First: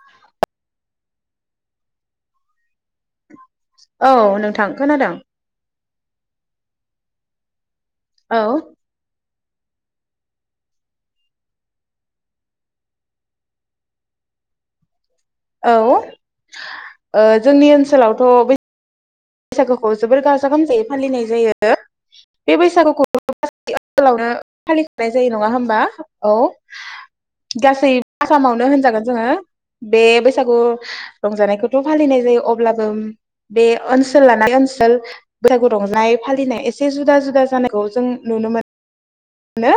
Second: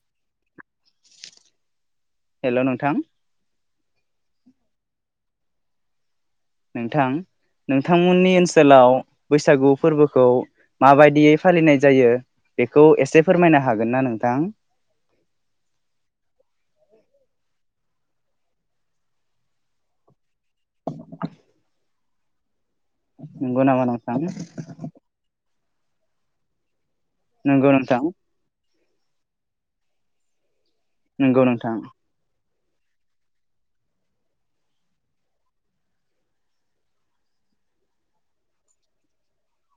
[inaudible] हेल' नोंथां। औ नोंथां खोनादों। नोंथां। नोंथांमोननि औ ओनसोलाव बैसागु फोरबोखौ माबायदियै फालिनाय जायो बेखौ एसे फोरमायनो हागोनना नोंथां? औ ओ जोंनि ओनसोलावथ' बै बैसागोखौ जोबोर गाजा गोमजायै फालिनाय जायो। [inaudible] बे बैसागुखौ नंगौ नामा नोंथां ओनसोलावनो फालिखानाय जायो नङा होमबा? औ नंगौ गासै नोंथां आसामावनो होनजागोन। जोंङो बे बैसागु नंगौ नोंथां रंजानायखौथ' फालिनाय जायो अब अब्लाबो बे ओनसोल लानानै ओनसोल बैसागु रंजानाय फालिनाय एसे जुदा जुदा जानायखौ जों नुनो मोनो। नो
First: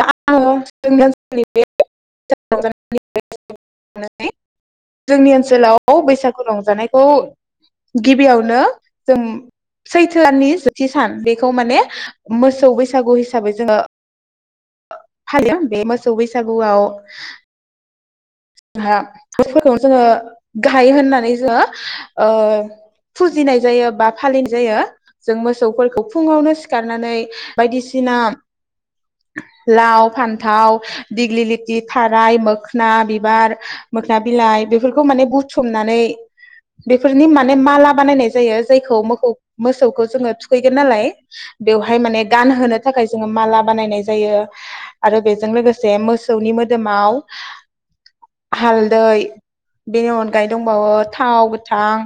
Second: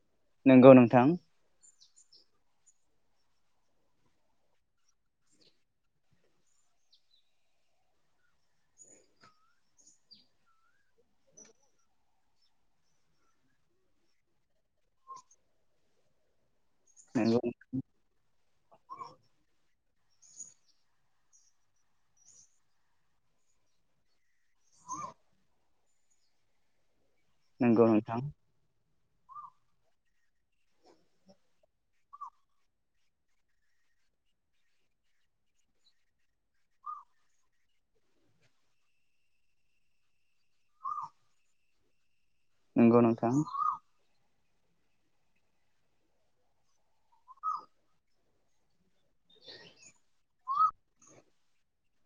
दा आन नंगौ जोंनि नोंथां ओनसोलनि बे जोंनि ओनसोलाव बैसागु रंजानायखौ गिबियावनो जों सैथो दाननि जोबथि सान बेखौ माने मोसौ बैसागु हिसाबै जोङो फालियो बे मोसौ बैसागु गुआव नंगौ हा फोरबोनो जोङो गाहाय होननानै जोङो फुजिनाय जायो बा फालिनाय जायो जों मोसौफोरखौ फुङावनो सिखारनानै नंगौ बायदिसिना नोंथां लाव फान्थाव दिग्लि लिथि थाराय मोखोना बि बिबार मोखोना बिलाइ बेफोरखौ माने बुथुमनानै बेफोरनि माने माला बानायनाय जायो जायखौ मोखौ मोसौखौ जों थुखैगोन नालाय बेवहाय माने गानहोनो नंगौ थाखाय जोङो नोंथां माला बानायनाय जायो आरो बेजों लोगोसे मोसौनि मोदोमाव हालदै बेनि अनगायै दंबावो थाव गोथां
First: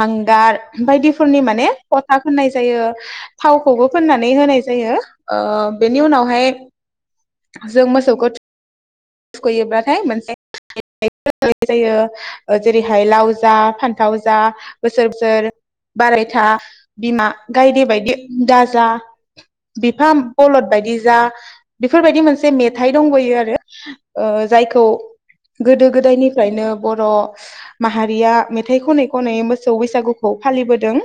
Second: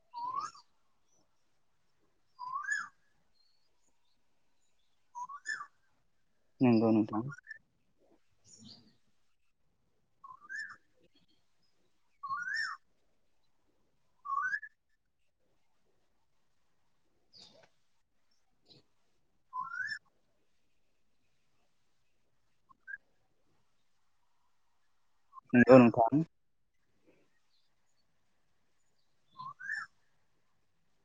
हांगार बायदिफोरनि माने फथा फोननाय जायो थावखौबो फोननानै होनाय जायो ओ बेनि उनाव हाय नंगौ नोंथां जों मोसौखौ थुखैयोब्लाथाय मोनसे मेथाइ रोजाबनाय जायो जेरैहाय लाव जा फान्थाव जा बोसोर बोसोर बारायथा बिमा गायदे बायदि दाज जा बिफा बलद बायदि जा बेफोरबायदि मोनसे मेथाइ दंबयो आरो ओ जायखौ नंगौ गोदो नोंथां गोदायनिफ्रायनो बर' माहारिया मेथाइ खनै खनै मोसौ बैसागुखौ फालिबोदों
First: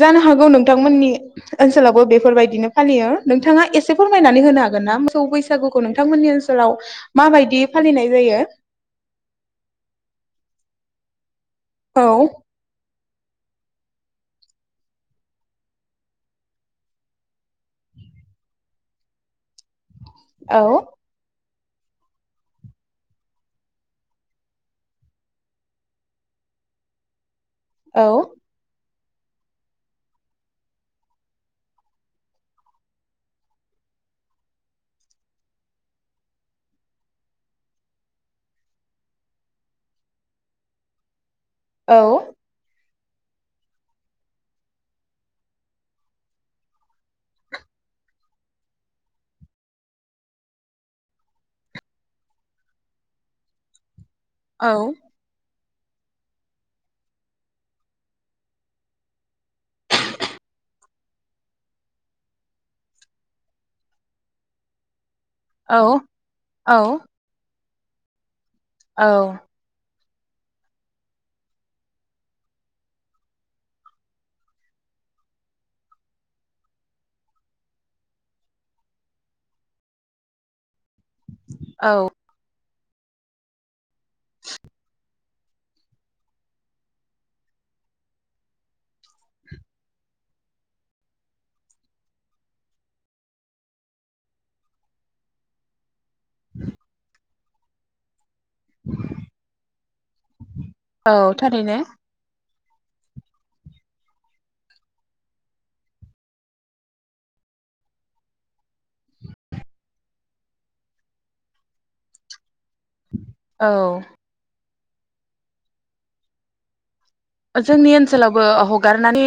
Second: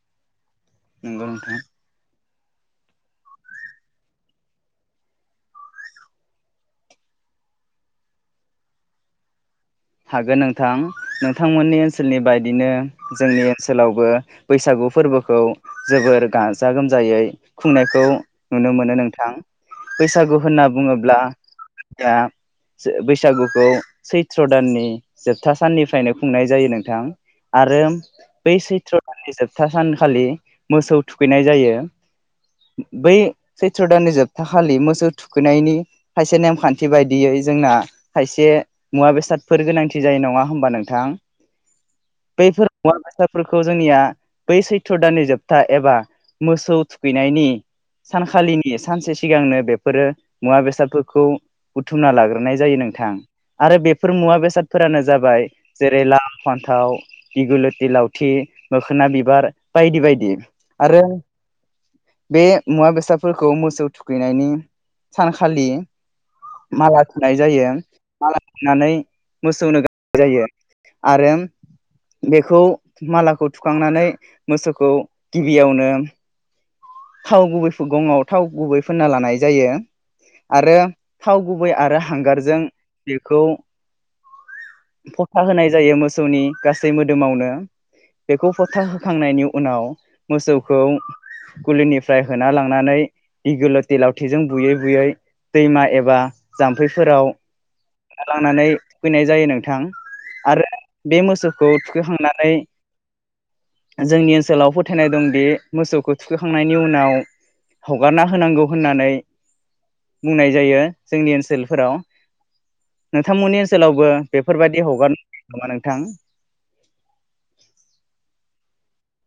जानो हागौ नों बिथांमोननि नंगौ नोंथां ओनसोलावबो बेफोरबायदि बिदिनो फालियो नोंथाङा एसे फोरमायनानै होनो हागोन ना मोसौ बैसागुखौ नोंथांमोननि ओनसो ओनसोलाव माबायदि फालिनाय जायो हागोन नोंथां नोंथांमोननि औ ओनसोलनि बायदिनो जोंनि ओनसोलावबो बैसागु फोरबोखौ जोबोर गाजा गोमजायै खुंनायखौ नुनो मोनो नोंथां बैसागु औ होनना बुङोब्ला दा बैसागुखौ सैथ्र छैत्र दाननि जोबथा साननिफ्रायनो खुंनाय जायो नोंथां। आरो औ बै चैत्र नि जोबथा सानखालि मोसौ थुखैनाय जायो बै चैत्र दाननि जोबथा खालि मोसौ थुखैनायनि खायसे नेमखान्थि बायदियै जोंना खायसे मुवा बेसाद बेसादफोर गोनांथि जायो नङा होमबा नोंथां? औ । बैफोर मुवा बेसादफोरखौ जोंनिया बै चैत्र दाननि जोबथा एबा मोसौ थुखैनायनि सानखालिनि सानसे सिगांनो बेफोरो मुवा बेसादफोरखौ बुथुमना लाग्रोनाय जायो नोंथां आरो बे बेफोर मुवा औ बेसादफोरानो जाबाय जेरै लाव, फान्थाव, इगुलथि, लावथि, मोखोना बिबार, बायदि बायदि आरो बे मुवा बेसादफोरखौ मोसौ थुखैनायनि सानखालि औ माला थुनाय जायो । माला नानै औ मोसौनो गां जायो आरो बेखौ मालाखौ थुखांनानै मोसौखौ गिबियावनो थाव गुबै गङआव थाव गुबै फोनना लानाय जायो आरो थाव गुबै आरो औ हांगारजों [unintelligible] खौ फ'था होनाय जायो मोसौनि गासै मोदोमावनो बेखौ फ'था होखांनायनि उनाव मोसौखौ गुलिनिफ्राय होना लांनानै इगोलोति लावथिजों बुयै बुयै दैमा एबा जाम्फैफोराव लांनानै थुखैनाय जायो नोंथां आरो बे औ मोसौखौ थारैनो थुखैखांनानै जोंनि ओनसोलाव फोथायनाय दंदि मोसौखौ थुखैखांनायनि उनाव हगारना होनांगौ होननानै बुंनाय जायो जोंनि ओनसोलफोराव नोंथांमोननि औ ओनसोलावबो बेफोरबाय बायदि हगारो नामा नोंथां? ओ जोंनि ओनसोलावबो हगारनानै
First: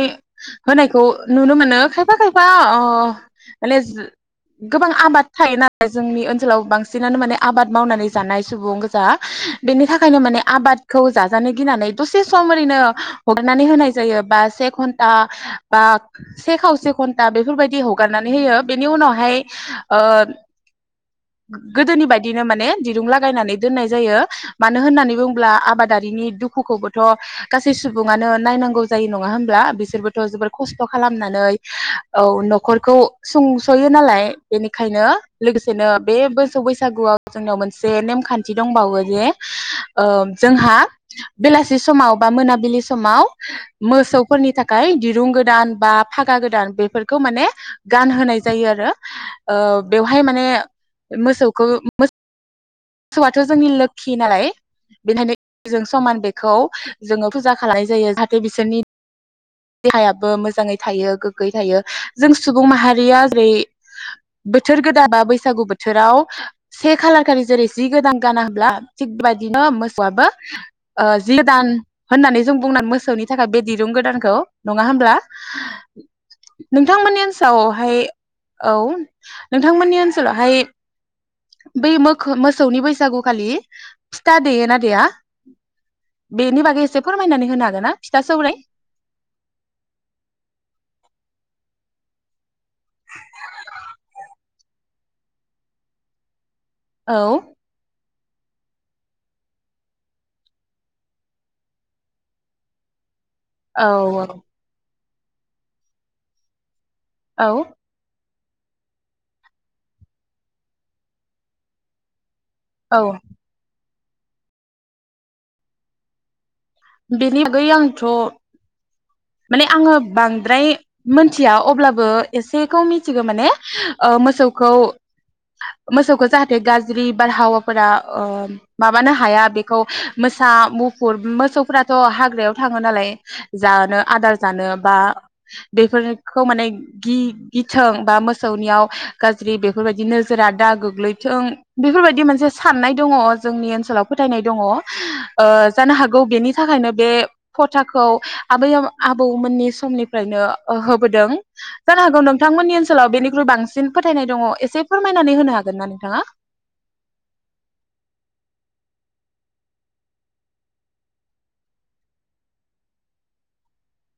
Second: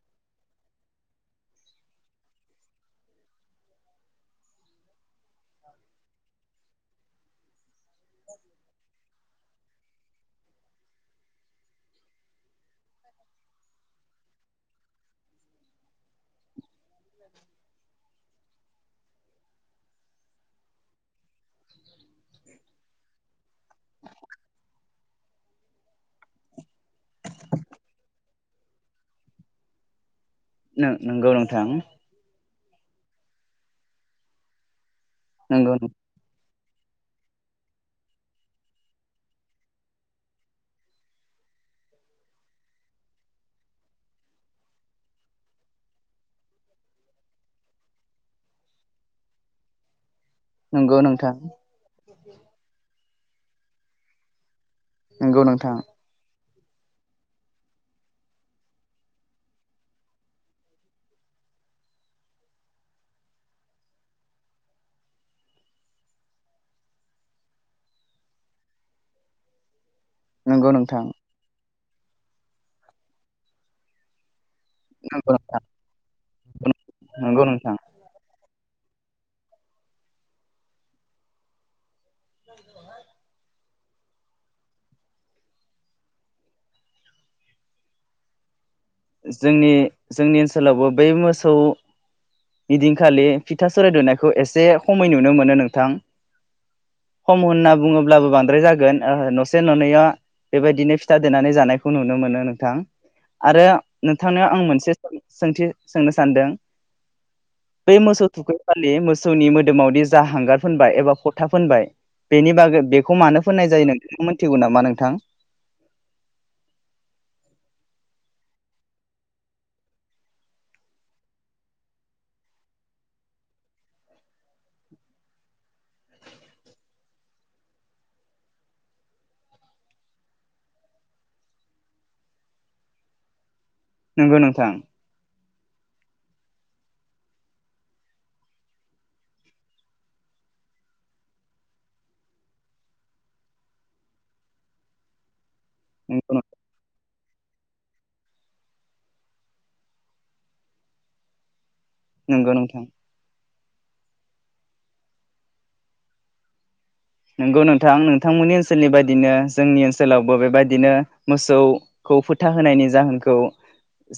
होनायखौ नुनो मोनो खायफा खायफा ओ माने जे गोबां आबाद थायोना जोंनि ओनसोलाव बांसिनानो माने आबाद मावनानै जानाय सुबुं गोजा बेनि थाखायनो माने आबादखौ जाजानो गिनानै दसे सम ओरैनो हगारनानै होनाय जायो बा से घन्टा बा से खावसे घन्टा बेफोरबायदि हगारनानै होयो बेनि उनावहाय ओ गोदोनि बायदिनो माने दिरुं लागायनानै दोननाय जायो मानो होननानै बुङोब्ला आबादारिनि दुखुखौबोथ' गासै सुबुङानो नायनांगौ जायो नङा होमब्ला बिसोरबो थ' जोबोर खस्थ' नंगौ खालामनानै नोंथां औ न' ख'रखौ सुंस'यो नालाय बेनिख खायनो नंगौ लोगोसेनो बे बोसौ बैस सागुआव जोंनाव मोनसे नेमखान्थि दंबावो जे ओ जोंहा बेलासि समाव बा मोनाबिलि समाव मोसौफोरनि थाखाय दिरुं गोदान बा फागा गोदान बेफोरखौ माने गानहोनाय जायो आरो ओ बेव हाय माने नंगौ नोंथां मोसौखौ मो सौआथ' जोंनि लोगखि नालाय बिनिखायनो नंगौ नोंथां जों समान बे खौ जोङो फुजा खालाय जायो जाहाथे बिसोरनि देहायाबो मोजाङै थायो गोग्गै थायो जों सुबुं माहारिया जेरै बोथोर गोदा बा बैसागु बोथोराव से खालार खालि जेरै जि गोदान गाना होब्ला थिग बिबादिनो मोसौ आबो नंगौ नोंथां ओ जि गोदान होननानै जों बुंना मोसौनि थाखाय बे दिरुं गोदानखौ नङा होमब्ला। नंगौ नोंथां नोंथांमोननि नंगौ नोंथां ओनसावहाय औ नोंथांमोननि ओनसोलावहाय बै मो खो मोसौनि बैसागुखालि फिथा देयोना देया बेनि बागै एसे फोरमायनानै होनो हागोन ना? फिथा सौराय जोंनि जोंनि ओनसोलावबो बै मोसौ बिदिनखालि फिथा स'राय दुनायखौ एसे खमै नुनो मोनो नोंथां। औ खम होनना बुङो ब्लाबो बांद्राय जागोन ओहो न'से न'नैया बेबायदिनो फिथा देनानै जानायखौ नुनो मोनो नोंथां। आरो औ नोंथांनियाव आं मोनसे सोंथि सोंनो सानदों। औ बै मोसौ थुखै खालि मोसौनि मोदोमावदि जा हांगार फोनबाय एबा फ'था फोनबाय बेनि बागै औ बेखौ मानो फोननाय जायो नों [unintelligible] मोनिथिगौ नामा नोंथां? बेनि बागै आंथ' माने आङो बांद्राय मोन्थिया अब्लाबो एसेखौ मिथिगौ माने मोसौखौ मोसौखौ जाहाथे गाज्रि बारहावाफोरा ओ माबानो हाया बेखौ मोसा, मुफुर मोसौ फोराथ' हाग्रायाव थाङो नालाय जानो आदार नंगौ जानो नोंथां बा बेफोरखौ माने गि-गिथों बा मोसौनियाव गाज्रि बेफोरबायदि नोजोरा दा गोग्लैथों बेफोरबायदि मोनसे साननाय दङ जोंनि ओनसोलाव फोथायनाय दङ। ओ जानो हागौ नंगौ बेनि बे फथाखौ आबै आ-आबौमोननि समनिफ्रायनो होबोदों। जानो हागौ नंगौ नोंथांमोन नोंथां ओनसोलाव बेनिख्रुइ बां सिन फोथायनाय दङ एसे फोरमायनानै होनो हागोन ना नोंथाङा? नोंगौ नोंथां, नोंथांमोननि ओनसोलनि बायदिनो जोंनि ओनसोलावबो बेबायदिनो मोसौखौ फोथा होनायनि जाहोनखौ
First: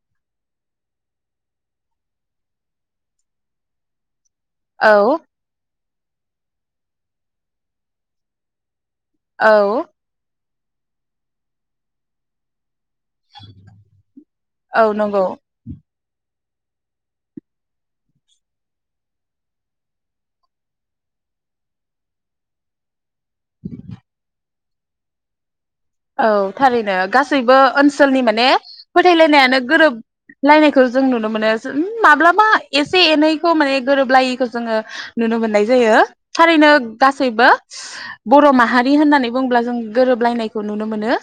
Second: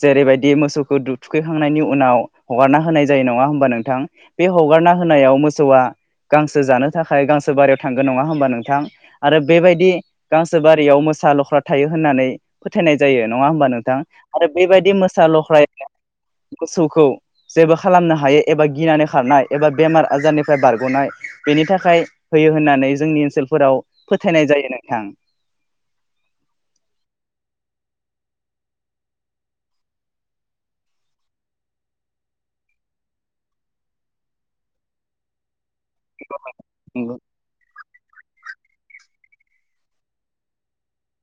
जेरैबायदि मोसौखौ थुखैखांनायनि उनाव हगारना होनाय जायो नङा होमबा नोंथां। बे हगारना औ होनायाव मोसौआ गांसो जानो थाखाय गांसो बारियाव थांगोन नङा होमबा नोंथां। आरो औ बेबायदि गांसो बारियाव मोसा लख्रा थायो होननानै फोथायनाय जायो नङा होमबा नोंथां। आरो बेबायदि औ मोसा नंगौ लख्रा मोसौखौ जेबो खालामनो हायो एबा गिनानै खारनाय एबा बेमार आजारनिफ्राय बारग'नाय बेनि थाखाय होयो होननानै जोंनि ओनसोलफोराव फोथायनाय जायो नोंथां। औ थारैनो। गासैबो ओनसोलनि माने फोथायलायनायानो गोरोबलायनायखौ जों नुनो मोनो माब्लाबा एसे एनैखौ माने गोरोबलायिखौ जोङो नुनो मोननाय जायो। थारैनो नंगौ गासैबो बर' माहारि होननानै बुंब्ला जों गोरोबलायनाय खौ नुनो मोनो।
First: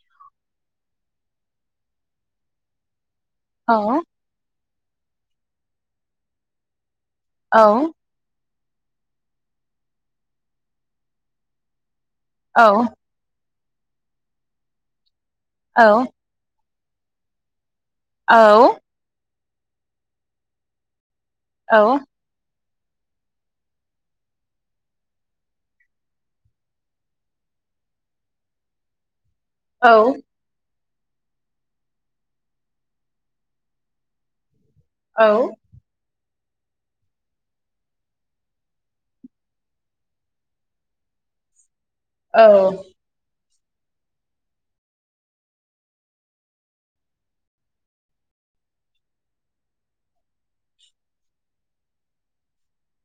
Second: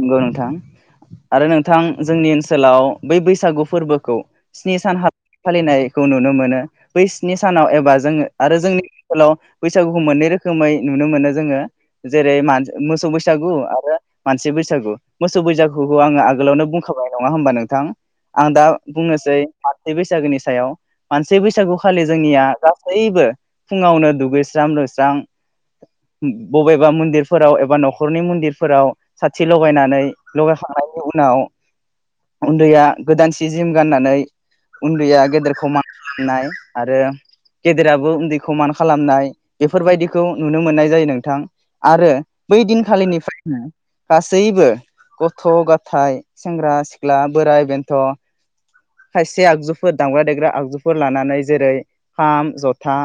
नोंगौ नोंथां। आरो नोंथां जोंनि ओनसोलाव बै बैसागु औ फोरबोखौ स्नि सान हाब फालिनायखौ नुनो मोनो बै स्नि सानाव औ एबा जोङो आरो जोंनि ओनसोलाव बैसागुखौ मोननै रोखोमै नुनो मोनो जोङो जेरै औ म मोसौ बैसागु आरो मानसि बै सागु मोसौ बैसागुखौ औ आङो आगोलावनो बुं होखाबाय नङा होनोमबा नोंथां औ आं दा बुंनोसै मानसि बैसागोनि सायाव मानसि बैसागु औ खालि जोंनिया गासैबो फुङावनो दुगैस्रां-लोबस्रां बबेबा मन्दिरफोराव एबा न'खरनि मन्दिरफोराव [unintelligible] औ लगायनानै लगायखांनाय उनाव उन्दैया गोदान सि जोम गाननानै उन्दैया औ गेदेरखौ मान होनाय आरो गेदेराबो उन्दैखौ मान खालामनाय बेफोरबायदिखौ नुनो मोननाय जायो नोंथां । आरो बै दिनखालिनिफ्राय ओम गासैबो गथ'-गथाय, सेंग्रा-सिख्ला, बोराइ-बेन्थ' खायसे आगजुफोर दामग्रा-देग्रा आगजुफोर लानानै जेरै खाम, जथा,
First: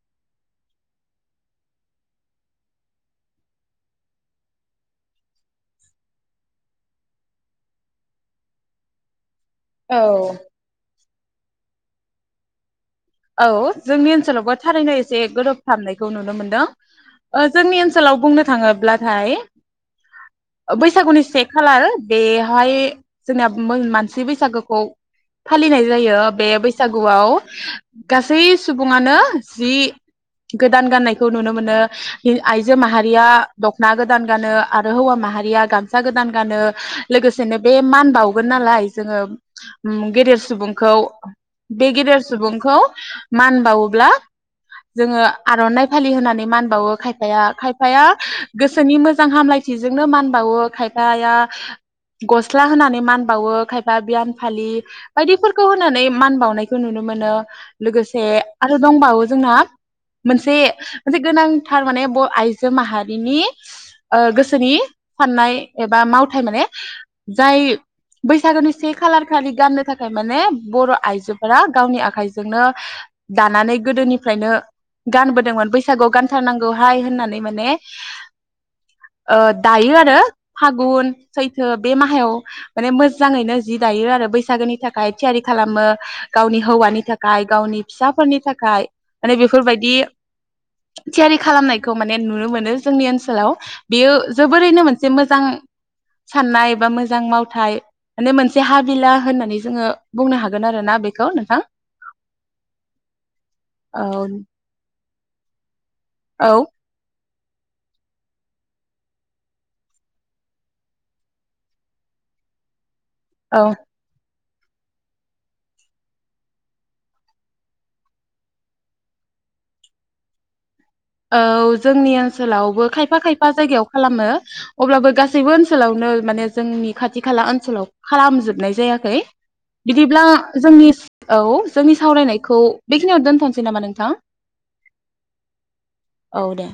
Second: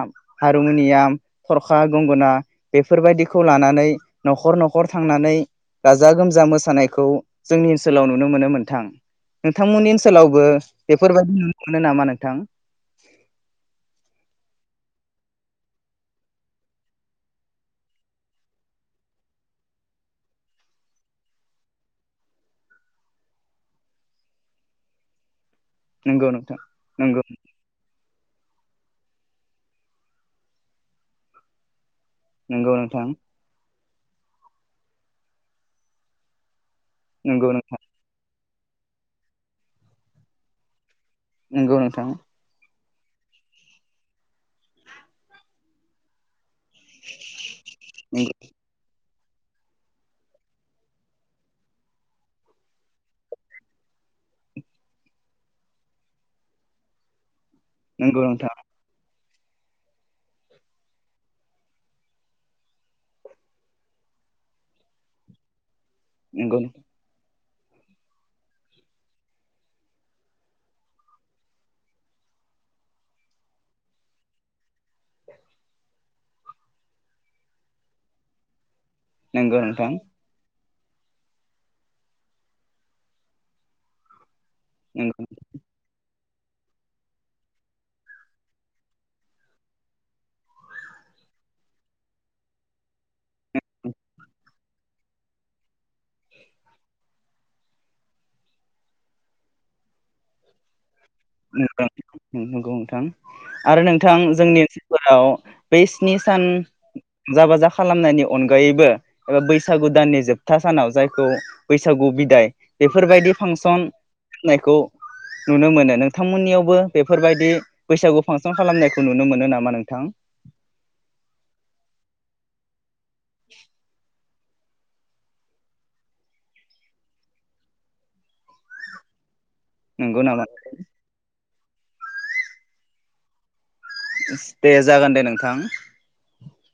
हारमुनियाम, थरखा, गंगोना बेफोरबायाददिखौ लानानै न'खर न'खर थांनानै गाजा गोमजा मोसानायखौ जोंनि ओनसोलाव नुनो मोनोम नोंथां । नोंथांमोननि औ ओनसोलावबो बेफोरबायदि नुनो मोनो नामा नोंथां? औ जोंनि ओनसोलावबो थारैनो एसे गोरोबफ्रामनायखौ नुनो मोनदों। ओ जोंनि ओनसोलाव बुंनो थाङोब्लाथाय बैसागुनि से खालार बेहाय जोंनिया मानसि बैसागोखौ फालिनाय जायो नंगौ बे नोंथां नंगौ बैसागुआव । गासै सुबुङानो जि गोदान गाननायखौ नुनो मोनो । नंगौ आइजो नोंथां माहारिया दख ना गोदान गानो आरो हौवा माहारिया गामसा गोदान गानो । नंगौ लोगोसेनो बे नोंथां मान बाव नालाय जोङो गेदेर सुबुंखौ नंगौ बे नोंथां गिदेर सुबुंखौ मान बावोब्ला जोङो आर'नाइ फालि होनानै मान बावो खायफाया खायफाया गोसोनि मोजां मोजां हामलायथिजोंनो मान बावो खायफाया गस्ला होनानै मान बावो खायफाया बियान फालि बायदिफोरखौ होनानै मान बावनायखौ नुनो मोनो । नंगौ लोगोसे नोंथां आरो दंबावो जोंना मोनसे मोनसे गोनांथार माने बर' आइजो माहारिनि ओ गोसोनि साननाय एबा मावथाय नंगौ माने जाय बैसागोनि से खालार खालि गाननो थाखाय माने बर' आइजोफोरा गावनि आखायजों [unintelligible] जोंनो दानानै गोदोनिफ्रायनो गानबोदोंमोन बैसागुआव गानथारनांगौहाय होननानै माने नंगौ नोंथां दायो आरो । फागुन सैथो बे माहायाव माने मोजाङैनो जि दायो आरो [unintelligible] बैसागोनि थाखाय नंगौ थियारि खालामो । गावनि हौवानि थाखाय थाखाय गावनि फिसाफोरनि थाखाय माने बेफोरबायदि थियारि खालामनायखौ माने नुनो मोनो जोंनि ओनसोलाव बेयो जोबोरैनो मोनसे मोजां साननाय बा मोजां मावथाय माने मोनसे हाबिला होननानै जोङो बुंनो हागोन आरो ना बेखौ । नोंथां । नंगौ नोंथां आरो नोंथां जोंनि [unintelligible] [unintelligible] बे स्नि सान औ रंजा बाजा खालामनायनि अनगायैबो एबा बैसागु दाननि जोबथा सानाव जायखौ बैसागु बिदाय बेफोरबायदि औ फांसन नायखौ नुनो मोनो नों नोंथांमोननियावबो बेफोरबायदि बैसागु फांसन खालामनायखौ नुनो मोनो नामा नोंथां औ जोंनि ओनसोलावबो खायफा खायफा खायफा जायगायाव खालामो अब्लाबो गासैबो ओनसोलावनो माने जोंनि खाथि खाला ओनसोलाव खालामजोबनाय जायाखै नंगौ बिदिब्ला नामा जोंनि औ जोंनि सावरायनायखौ बेखिनियाव दोनथ दे जागोन दे नोंथां औ दे